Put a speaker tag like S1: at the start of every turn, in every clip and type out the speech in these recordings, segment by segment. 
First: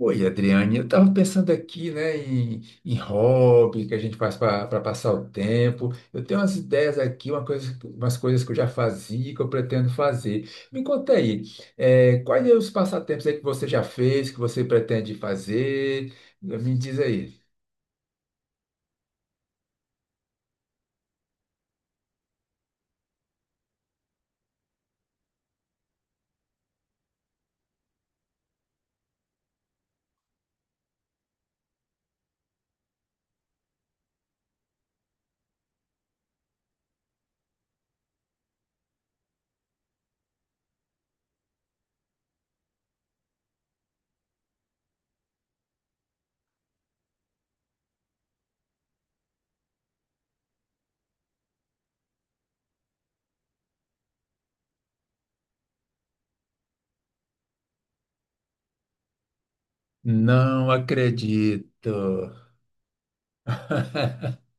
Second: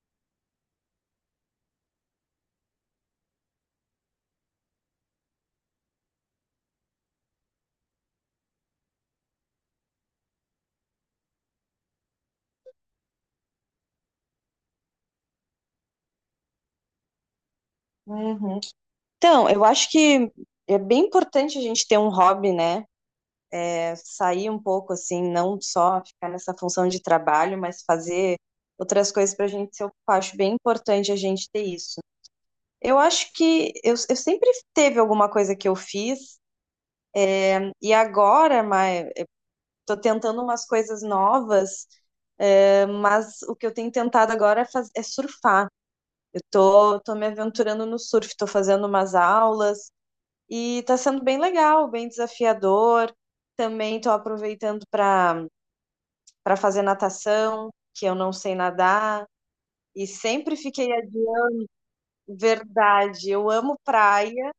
S1: Oi, Adriane, eu estava pensando aqui, né, em hobby que a gente faz para passar o tempo. Eu tenho umas ideias aqui, uma coisa, umas coisas que eu já fazia e que eu pretendo fazer. Me conta aí, quais são os passatempos aí que você já fez, que você pretende fazer? Me diz aí.
S2: Uhum. Então, eu acho que é bem importante a gente ter um hobby, né? É, sair um pouco assim, não só ficar nessa função de trabalho, mas fazer outras coisas para a gente se ocupar. Acho bem importante a gente ter isso. Eu acho que eu sempre teve alguma coisa que eu fiz e agora, mas tô tentando umas coisas novas, é, mas o que eu tenho tentado agora é surfar. Eu tô me aventurando no surf, tô fazendo umas aulas. E tá sendo bem legal, bem desafiador. Também tô aproveitando para fazer natação, que eu não sei nadar. E sempre
S1: Não
S2: fiquei a dia,
S1: acredito.
S2: verdade, eu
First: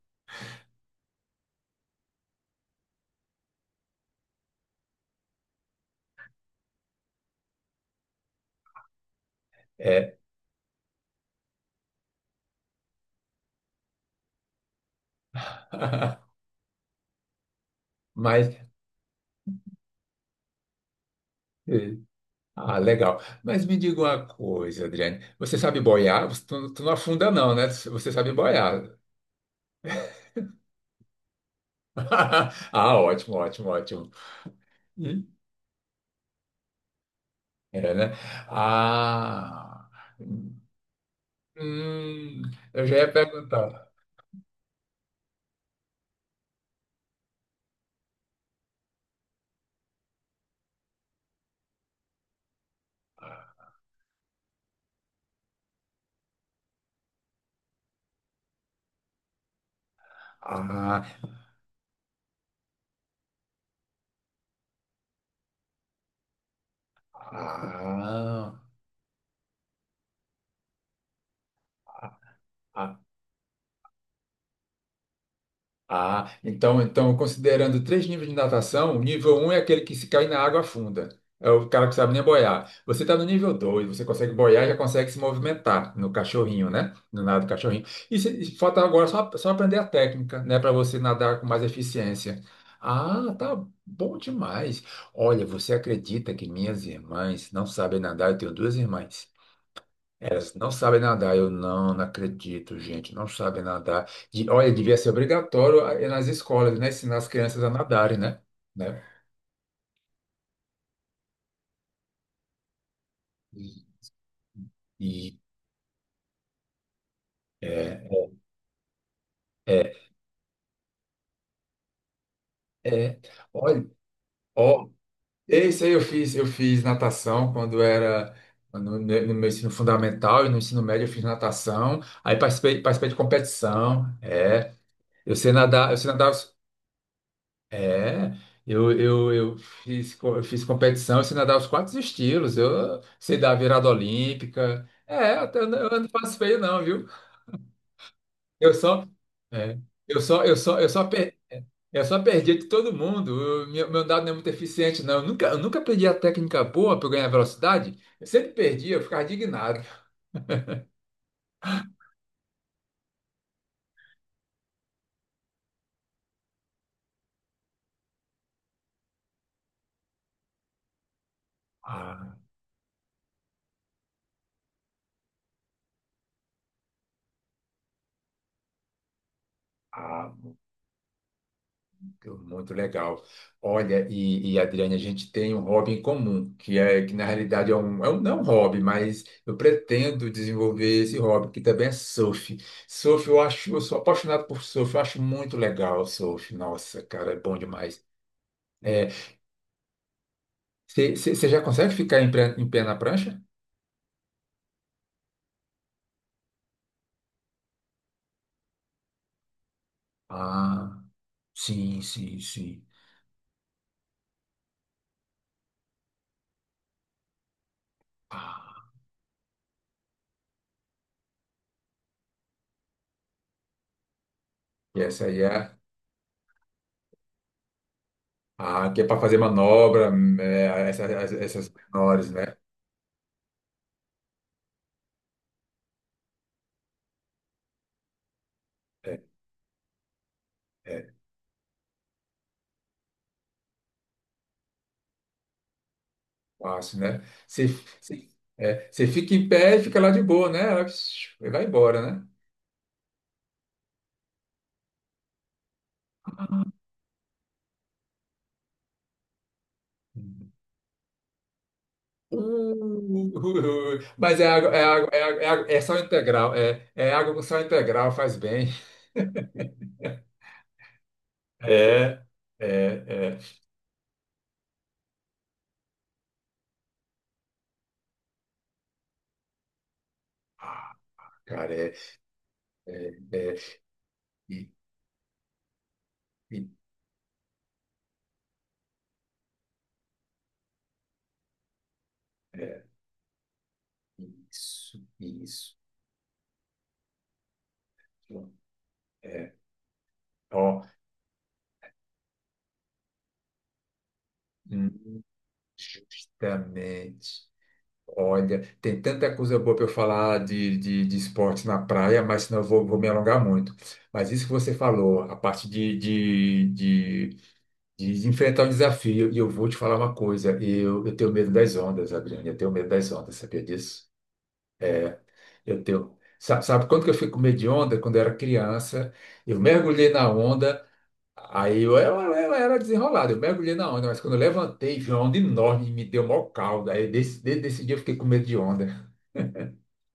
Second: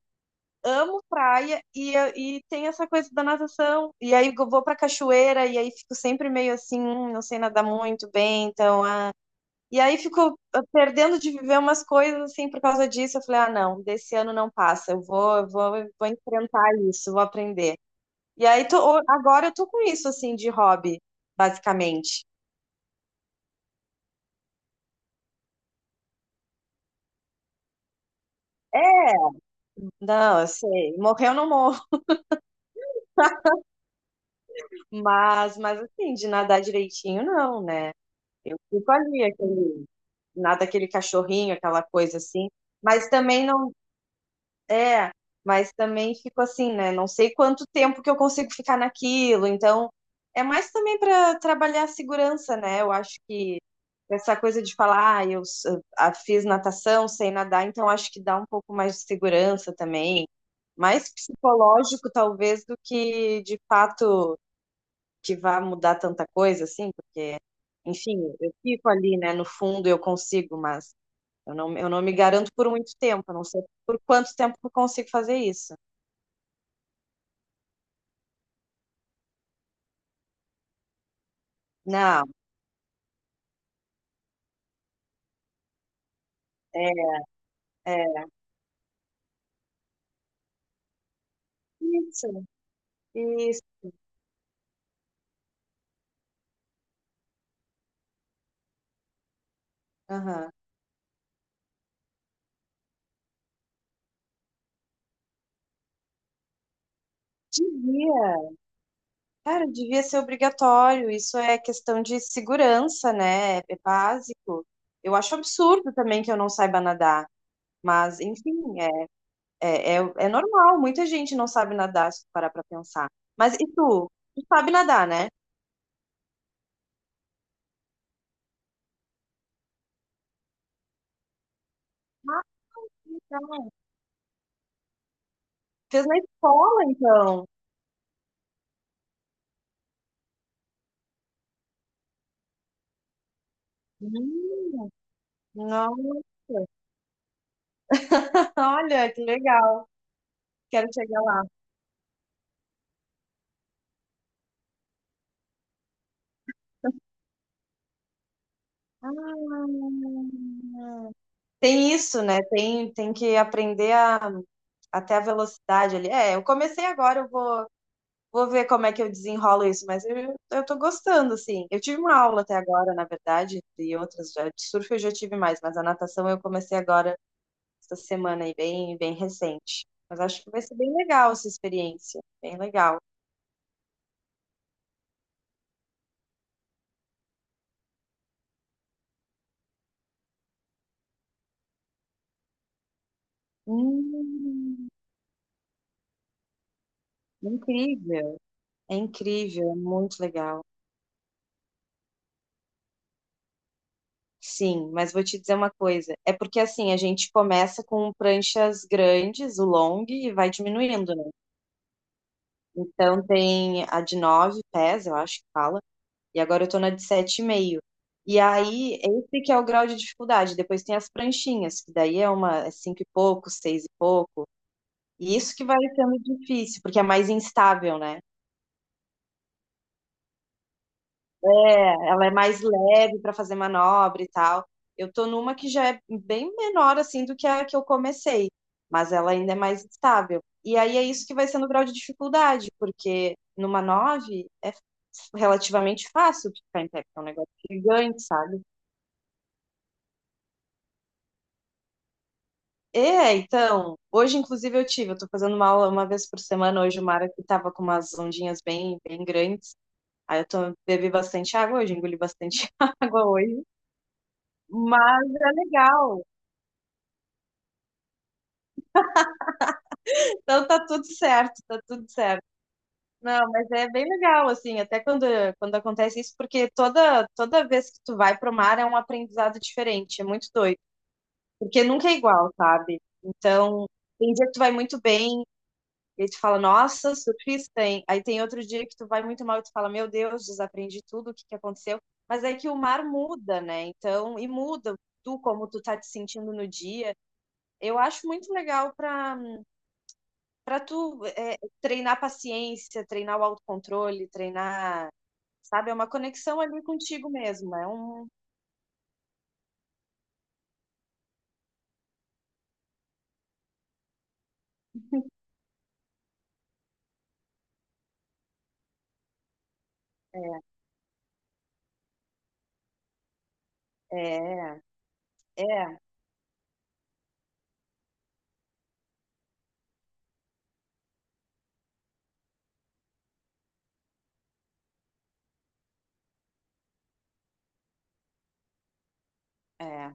S2: amo praia e, e tem essa coisa da natação. E aí eu vou pra cachoeira e aí fico sempre meio assim, não sei nadar muito bem, então, ah. E aí
S1: É,
S2: fico ah, perdendo de viver umas coisas assim por causa disso. Eu falei, ah, não, desse ano não passa, eu vou enfrentar isso, vou aprender. E
S1: mas.
S2: aí, agora eu tô com isso, assim, de hobby,
S1: eh,
S2: basicamente.
S1: Ah, legal. Mas me diga uma coisa, Adriane. Você sabe boiar? Tu não afunda, não, né? Você sabe boiar.
S2: É, não, eu sei, morrer eu não morro,
S1: Ah, ótimo, ótimo, ótimo. Hum,
S2: mas assim, de nadar direitinho, não, né?
S1: É, né?
S2: Eu fico ali, aquele,
S1: Ah,
S2: nada aquele cachorrinho, aquela coisa
S1: hum,
S2: assim,
S1: eu já
S2: mas
S1: ia
S2: também não
S1: perguntar.
S2: é, mas também fico assim, né? Não sei quanto tempo que eu consigo ficar naquilo. Então, é mais também para trabalhar a segurança, né? Eu acho que essa coisa de falar, ah, ah, fiz natação, sei nadar, então acho que dá um pouco mais de segurança também.
S1: Ah,
S2: Mais psicológico, talvez, do que de fato que vá mudar tanta coisa, assim, porque, enfim, eu
S1: ah,
S2: fico ali, né? No fundo eu consigo, mas. Eu não me garanto por muito
S1: ah,
S2: tempo, eu não sei por quanto tempo eu consigo fazer isso.
S1: ah, então, considerando três níveis de natação, o nível um é aquele que se cai na água afunda. É o cara que sabe nem
S2: Não,
S1: boiar. Você está no nível 2, você consegue boiar e já consegue se movimentar no cachorrinho,
S2: é,
S1: né? No nado do cachorrinho. E,
S2: é.
S1: se- e falta agora só, só aprender a técnica, né? Para você nadar com mais
S2: Isso,
S1: eficiência. Ah, tá
S2: isso.
S1: bom demais. Olha, você acredita que minhas irmãs não sabem nadar? Eu tenho duas irmãs.
S2: Aham.
S1: Não sabem nadar, eu não, não acredito, gente, não sabem nadar. Olha, devia ser obrigatório nas escolas, né? Ensinar as crianças a nadarem, né?
S2: Devia,
S1: Né?
S2: cara, devia ser obrigatório. Isso é questão de segurança, né? É é
S1: E,
S2: básico. Eu acho
S1: e,
S2: absurdo também que eu não saiba nadar.
S1: É,
S2: Mas, enfim,
S1: é,
S2: é, é, é normal. Muita gente não sabe nadar, se tu parar pra pensar.
S1: é.
S2: Mas e
S1: Olha,
S2: tu? Tu sabe
S1: ó,
S2: nadar, né?
S1: isso aí eu fiz, natação quando era no, no meu ensino fundamental e no ensino médio eu fiz natação, aí
S2: Ah,
S1: participei de
S2: então.
S1: competição, é. Eu
S2: Fez
S1: sei
S2: na
S1: nadar,
S2: escola, então.
S1: é, eu fiz competição, eu sei nadar os quatro estilos, eu sei dar virada olímpica.
S2: Hum,
S1: É, até eu,
S2: nossa.
S1: eu não faço feio não, viu? Eu só,
S2: Olha, que
S1: é,
S2: legal. Quero
S1: eu só,
S2: chegar
S1: per,
S2: lá.
S1: eu só perdi de todo mundo. Meu dado não é muito eficiente, não. Eu nunca perdi a técnica boa para ganhar velocidade. Eu sempre perdi, eu
S2: Ah,
S1: ficava indignado.
S2: tem isso, né? Tem, tem que aprender a, até a velocidade ali. É, eu comecei agora, eu vou, vou ver como é que eu desenrolo isso, mas eu tô gostando, assim. Eu tive uma
S1: Ah,
S2: aula até agora, na verdade, e outras, de surf eu já tive mais, mas a natação eu comecei agora, essa semana aí, bem, bem recente. Mas
S1: ah,
S2: acho que vai ser bem legal essa experiência, bem
S1: muito
S2: legal.
S1: legal. Olha, e Adriane, a gente tem um hobby em comum, que é que na realidade é um não é um hobby, mas eu pretendo desenvolver esse hobby, que também é surf. Surf, eu acho, eu sou apaixonado por
S2: Hum,
S1: surf, eu acho muito legal o surf. Nossa, cara, é bom demais.
S2: incrível. É incrível, é muito legal.
S1: Você já consegue ficar em, em pé na prancha?
S2: Sim, mas vou te dizer uma coisa. É porque assim, a gente começa com pranchas grandes, o long, e vai
S1: Ah,
S2: diminuindo, né?
S1: sim, sim, sim.
S2: Então tem a de 9 pés, eu acho que fala, e agora eu tô na de 7,5. E meio. E
S1: Ah,
S2: aí, esse que é o grau de dificuldade. Depois tem as pranchinhas, que daí é uma é cinco e pouco, seis e pouco.
S1: e essa
S2: E
S1: aí
S2: isso que
S1: é,
S2: vai sendo difícil, porque é mais instável, né?
S1: que é para fazer manobra, é, essas
S2: É, ela
S1: menores,
S2: é
S1: né?
S2: mais leve para fazer manobra e tal. Eu tô numa que já é bem menor assim do que a que eu comecei, mas
S1: É,
S2: ela ainda é mais estável. E aí é
S1: é.
S2: isso que vai sendo o grau de dificuldade, porque numa 9 é relativamente fácil de ficar em
S1: Fácil,
S2: pé, porque
S1: né?
S2: é um negócio
S1: Você,
S2: gigante,
S1: você,
S2: sabe?
S1: você fica em pé e fica lá de boa, né? Ela psiu, e vai embora, né?
S2: É, então, hoje inclusive eu tive, eu tô fazendo uma aula uma vez por
S1: Uh,
S2: semana hoje, o mar aqui tava com umas ondinhas bem, bem grandes. Aí eu tô, bebi bastante água hoje, engoli bastante água hoje.
S1: Mas é água, é água, é
S2: Mas
S1: água,
S2: é
S1: é sal
S2: legal.
S1: integral, é, é água com sal integral, faz bem.
S2: Então tá tudo certo, tá tudo
S1: É,
S2: certo.
S1: é, é.
S2: Não, mas é bem legal, assim, até quando, quando acontece isso, porque toda vez que tu vai pro mar é um aprendizado diferente, é muito doido,
S1: Ah, cara,
S2: porque
S1: é,
S2: nunca é igual, sabe?
S1: é, é,
S2: Então, tem dia que tu
S1: e-
S2: vai muito bem, e aí tu fala,
S1: e-
S2: nossa, surfista, hein? Aí tem outro dia que tu vai muito mal e tu fala, meu Deus, desaprendi tudo, o que que aconteceu? Mas é que o
S1: é,
S2: mar muda, né? Então, e muda
S1: isso,
S2: tu, como
S1: isso.
S2: tu tá te sentindo no dia. Eu acho muito legal para
S1: É,
S2: para
S1: ó,
S2: tu é, treinar paciência, treinar o autocontrole, treinar,
S1: hum,
S2: sabe, é uma conexão ali contigo
S1: justamente.
S2: mesmo, é um
S1: Olha, tem tanta coisa boa para eu falar de esporte na praia, mas senão eu vou, vou me alongar muito. Mas isso que você falou, a parte de enfrentar o desafio, e eu vou te falar uma coisa,
S2: é
S1: eu tenho medo das ondas, Adriane, eu tenho medo das ondas, sabia disso?
S2: é
S1: Eu tenho. Sabe, sabe quando que eu fui com medo de onda? Quando eu era criança, eu mergulhei na onda, aí eu era desenrolado, eu mergulhei na onda, mas quando eu levantei, vi uma onda enorme, me deu maior caldo, aí desde esse dia eu fiquei com medo de onda.
S2: é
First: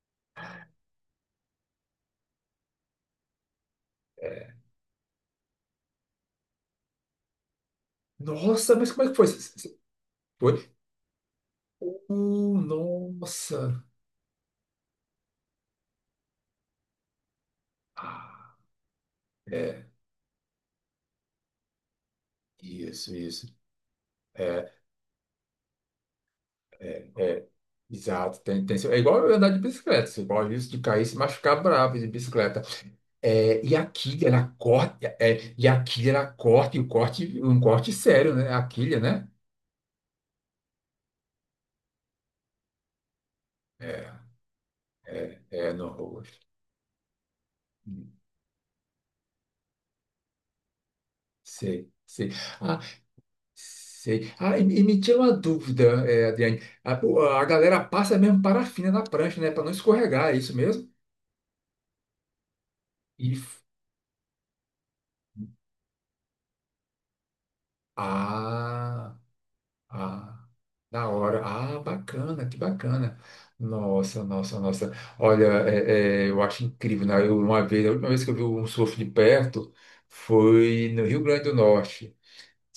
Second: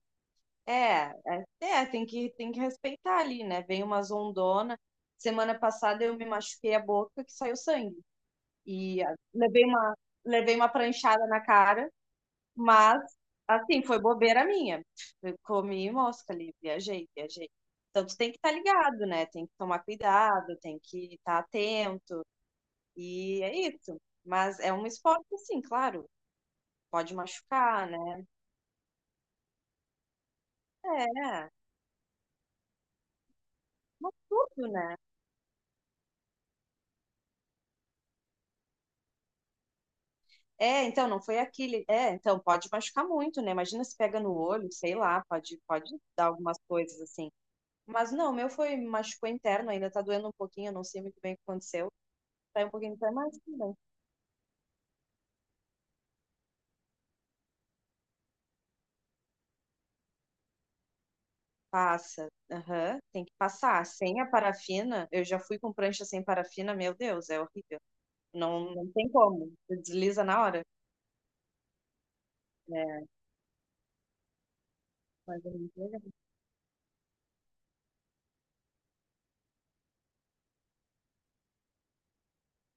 S2: é, tem que respeitar ali, né? Vem umas
S1: É,
S2: ondona. Semana passada eu me machuquei a boca que saiu sangue
S1: nossa, mas
S2: e
S1: como é
S2: ah,
S1: que foi?
S2: levei uma levei uma
S1: Foi?
S2: pranchada na cara. Mas, assim,
S1: Nossa.
S2: foi bobeira minha. Eu comi mosca ali, viajei, viajei. Então, tu tem que estar
S1: Ah,
S2: ligado, né? Tem que tomar
S1: é,
S2: cuidado, tem que estar atento.
S1: isso,
S2: E
S1: isso.
S2: é isso. Mas
S1: É,
S2: é um esporte, assim, claro.
S1: é,
S2: Pode
S1: é,
S2: machucar, né?
S1: exato. Tem, é igual eu andar de bicicleta. Você corre o risco de cair e se
S2: É,
S1: machucar bravo de bicicleta. É, e a
S2: mas
S1: quilha, ela
S2: tudo, né?
S1: corta, é, e a quilha, ela corta, e o corte, um corte sério, né? A quilha, né?
S2: É, então, não foi aquele. É, então, pode machucar muito, né? Imagina se
S1: É,
S2: pega no olho, sei lá,
S1: é,
S2: pode,
S1: é no
S2: pode dar
S1: rosto.
S2: algumas coisas assim. Mas não, o meu foi, machucou interno, ainda tá doendo um pouquinho, eu não sei muito bem o que
S1: Sei,
S2: aconteceu.
S1: sei.
S2: Tá um
S1: Ah,
S2: pouquinho, tá mais.
S1: sei. Ah, e me tira uma dúvida, é, Adriane. A galera passa mesmo parafina na prancha, né? Para não escorregar, é isso mesmo?
S2: Passa. Aham. Tem
S1: E,
S2: que
S1: f-
S2: passar. Sem a parafina, eu já fui com prancha sem parafina, meu Deus, é horrível. Não, não tem
S1: ah,
S2: como. Desliza na
S1: ah,
S2: hora.
S1: da hora. Ah, bacana, que
S2: É,
S1: bacana. Nossa, nossa, nossa.
S2: mas
S1: Olha,
S2: é muito legal.
S1: é, é, eu acho incrível, né? Eu, uma vez, a última vez que eu vi um surf de perto foi no Rio Grande do Norte.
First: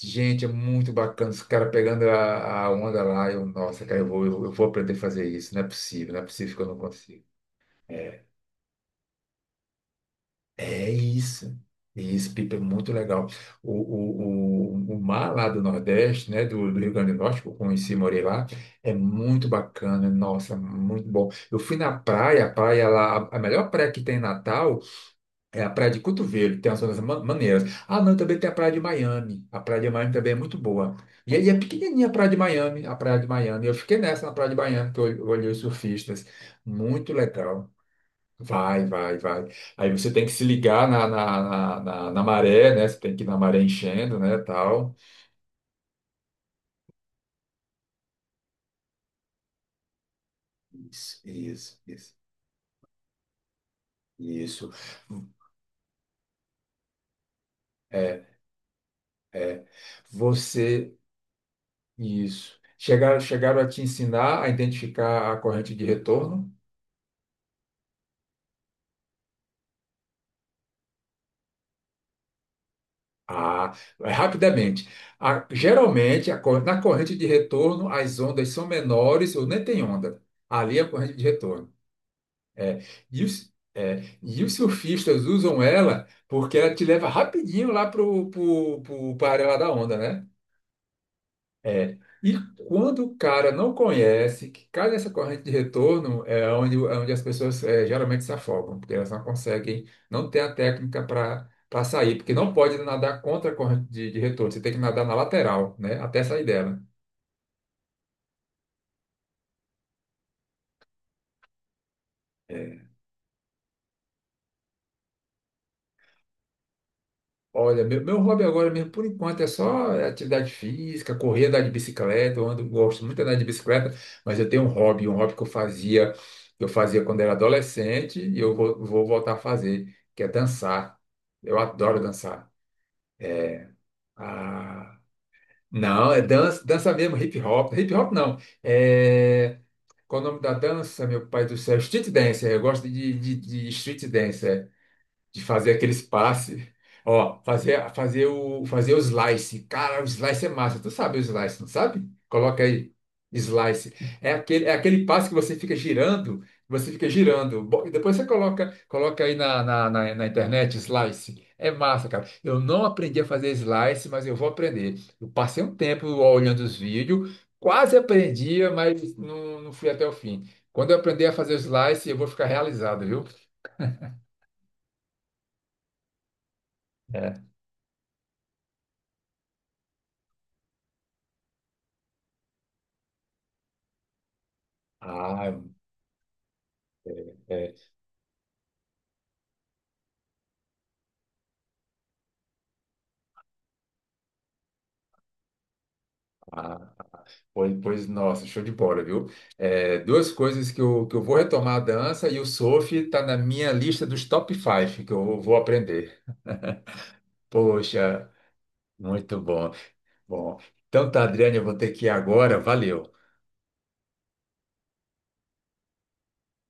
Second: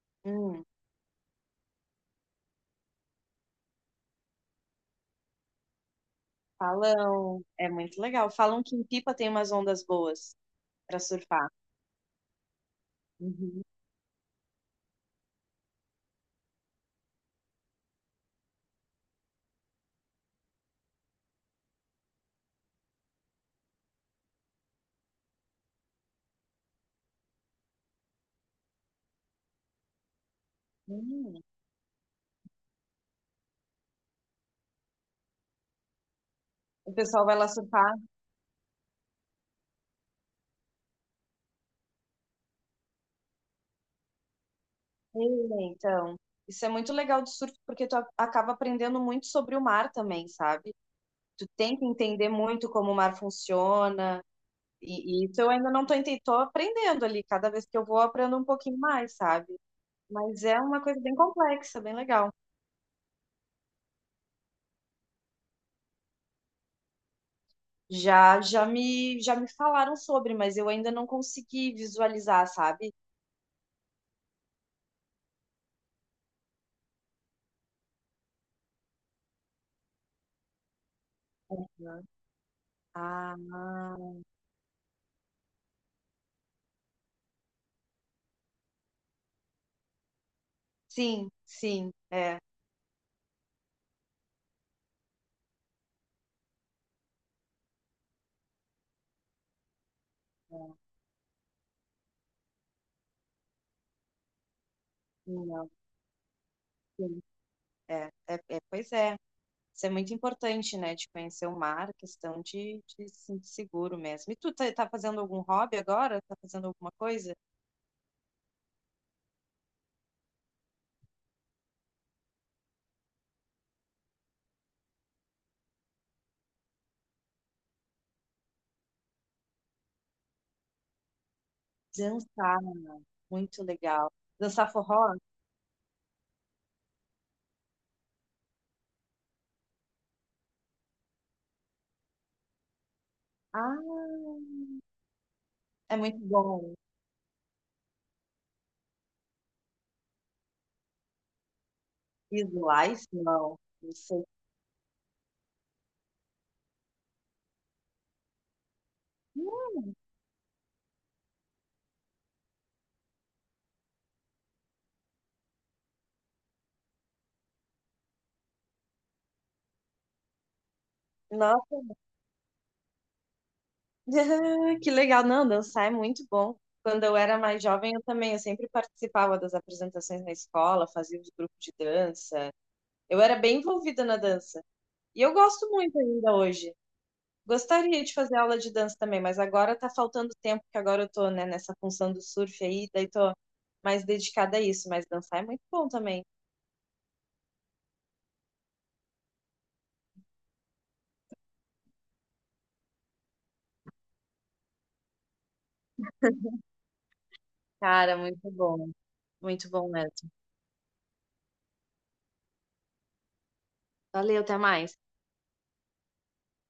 S1: Gente, é
S2: Hum,
S1: muito bacana. Os caras pegando a onda lá. Eu, nossa, cara, eu vou aprender a fazer isso. Não é possível, não é possível que eu não consiga.
S2: falam. É muito
S1: É.
S2: legal. Falam que em Pipa tem umas ondas boas
S1: É
S2: para
S1: isso.
S2: surfar.
S1: É isso, Pipa, é muito legal.
S2: Uhum.
S1: O mar lá do Nordeste, né, do Rio Grande do Norte, que eu conheci, morei lá, é muito bacana, nossa, muito bom. Eu fui na praia, a praia lá, a melhor praia que tem em Natal é a Praia de Cotovelo, tem as zonas maneiras. Ah, não, também tem a Praia de Miami, a Praia de Miami também é muito boa. E
S2: Hum,
S1: aí é pequenininha a Praia de Miami, a Praia de Miami. Eu fiquei nessa na Praia de Miami, que eu olhei os surfistas,
S2: o
S1: muito
S2: pessoal vai lá
S1: legal.
S2: surfar.
S1: Vai, vai, vai. Aí você tem que se ligar na maré, né? Você tem que ir na maré enchendo, né? Tal.
S2: É, então, isso é muito legal de surf porque tu acaba aprendendo muito sobre o mar também, sabe?
S1: Isso,
S2: Tu tem
S1: isso,
S2: que
S1: isso.
S2: entender muito como o mar funciona.
S1: Isso.
S2: E isso eu ainda não tô entendendo, tô aprendendo ali, cada vez que eu vou eu
S1: É,
S2: aprendo um pouquinho mais, sabe?
S1: é.
S2: Mas é uma
S1: Você.
S2: coisa bem complexa, bem legal.
S1: Isso. Chegaram a te ensinar a identificar a corrente de retorno?
S2: Já me falaram sobre, mas eu ainda não consegui visualizar, sabe?
S1: Ah, é rapidamente. Geralmente, na corrente de retorno, as ondas são menores ou nem tem onda. Ali é a corrente de retorno.
S2: Uhum.
S1: É,
S2: Ah,
S1: e os surfistas usam ela porque ela te leva rapidinho lá pra área lá da onda, né?
S2: sim, sim,
S1: É. E
S2: é, é.
S1: quando o cara não conhece, que cai nessa corrente de retorno, é onde as pessoas é, geralmente se afogam, porque elas não conseguem, não tem a técnica para sair, porque não pode nadar contra a corrente de retorno, você tem que nadar na
S2: Não,
S1: lateral, né? Até sair dela.
S2: sim, é, é, é, pois é. Isso é muito importante, né? De conhecer o mar, questão
S1: É,
S2: de se sentir seguro mesmo. E tu tá, tá fazendo algum hobby agora? Tá fazendo alguma coisa?
S1: olha, meu hobby agora mesmo, por enquanto, é só atividade física, correr, andar de bicicleta. Eu ando, gosto muito de andar de bicicleta, mas eu tenho um hobby que eu fazia quando era adolescente e eu vou voltar a fazer, que é dançar. Eu adoro dançar.
S2: Dançar. Muito
S1: É,
S2: legal. Dançar
S1: ah,
S2: forró?
S1: não, é dança, dança mesmo, hip hop. Hip hop não. É, qual é o nome da dança, meu pai do céu? Street dance. Eu gosto de
S2: Ah,
S1: street dance de fazer
S2: é
S1: aqueles
S2: muito
S1: passes.
S2: bom.
S1: Ó, fazer, fazer o, fazer o slice. Cara, o slice é massa. Tu sabe o slice, não sabe? Coloca aí.
S2: Slice? Não, não
S1: Slice.
S2: sei.
S1: É aquele passe que você fica girando, você fica girando. E depois você coloca, coloca aí na internet, slice. É massa, cara. Eu não aprendi a fazer slice, mas eu vou aprender. Eu passei um tempo olhando os vídeos, quase aprendia, mas não, não fui até o fim. Quando eu aprender a fazer o
S2: Nossa,
S1: slice, eu vou ficar realizado, viu?
S2: que legal. Não, dançar é muito bom. Quando eu era
S1: É.
S2: mais jovem, eu também, eu sempre participava das apresentações na escola, fazia os grupos de dança. Eu era bem envolvida na dança. E eu
S1: Ah,
S2: gosto muito ainda hoje.
S1: é.
S2: Gostaria de fazer aula de dança também, mas agora tá faltando tempo, porque agora eu tô, né, nessa função do surf aí, daí tô mais dedicada a isso, mas dançar é muito bom também.
S1: Ah, pois, pois, nossa, show de bola, viu? É, duas coisas que eu vou retomar a dança e o surf está na minha lista dos top 5 que eu vou aprender.
S2: Cara,
S1: Poxa,
S2: muito bom.
S1: muito
S2: Muito
S1: bom.
S2: bom mesmo.
S1: Bom, então tá, Adriane, eu vou ter que ir agora. Valeu.
S2: Valeu, até mais.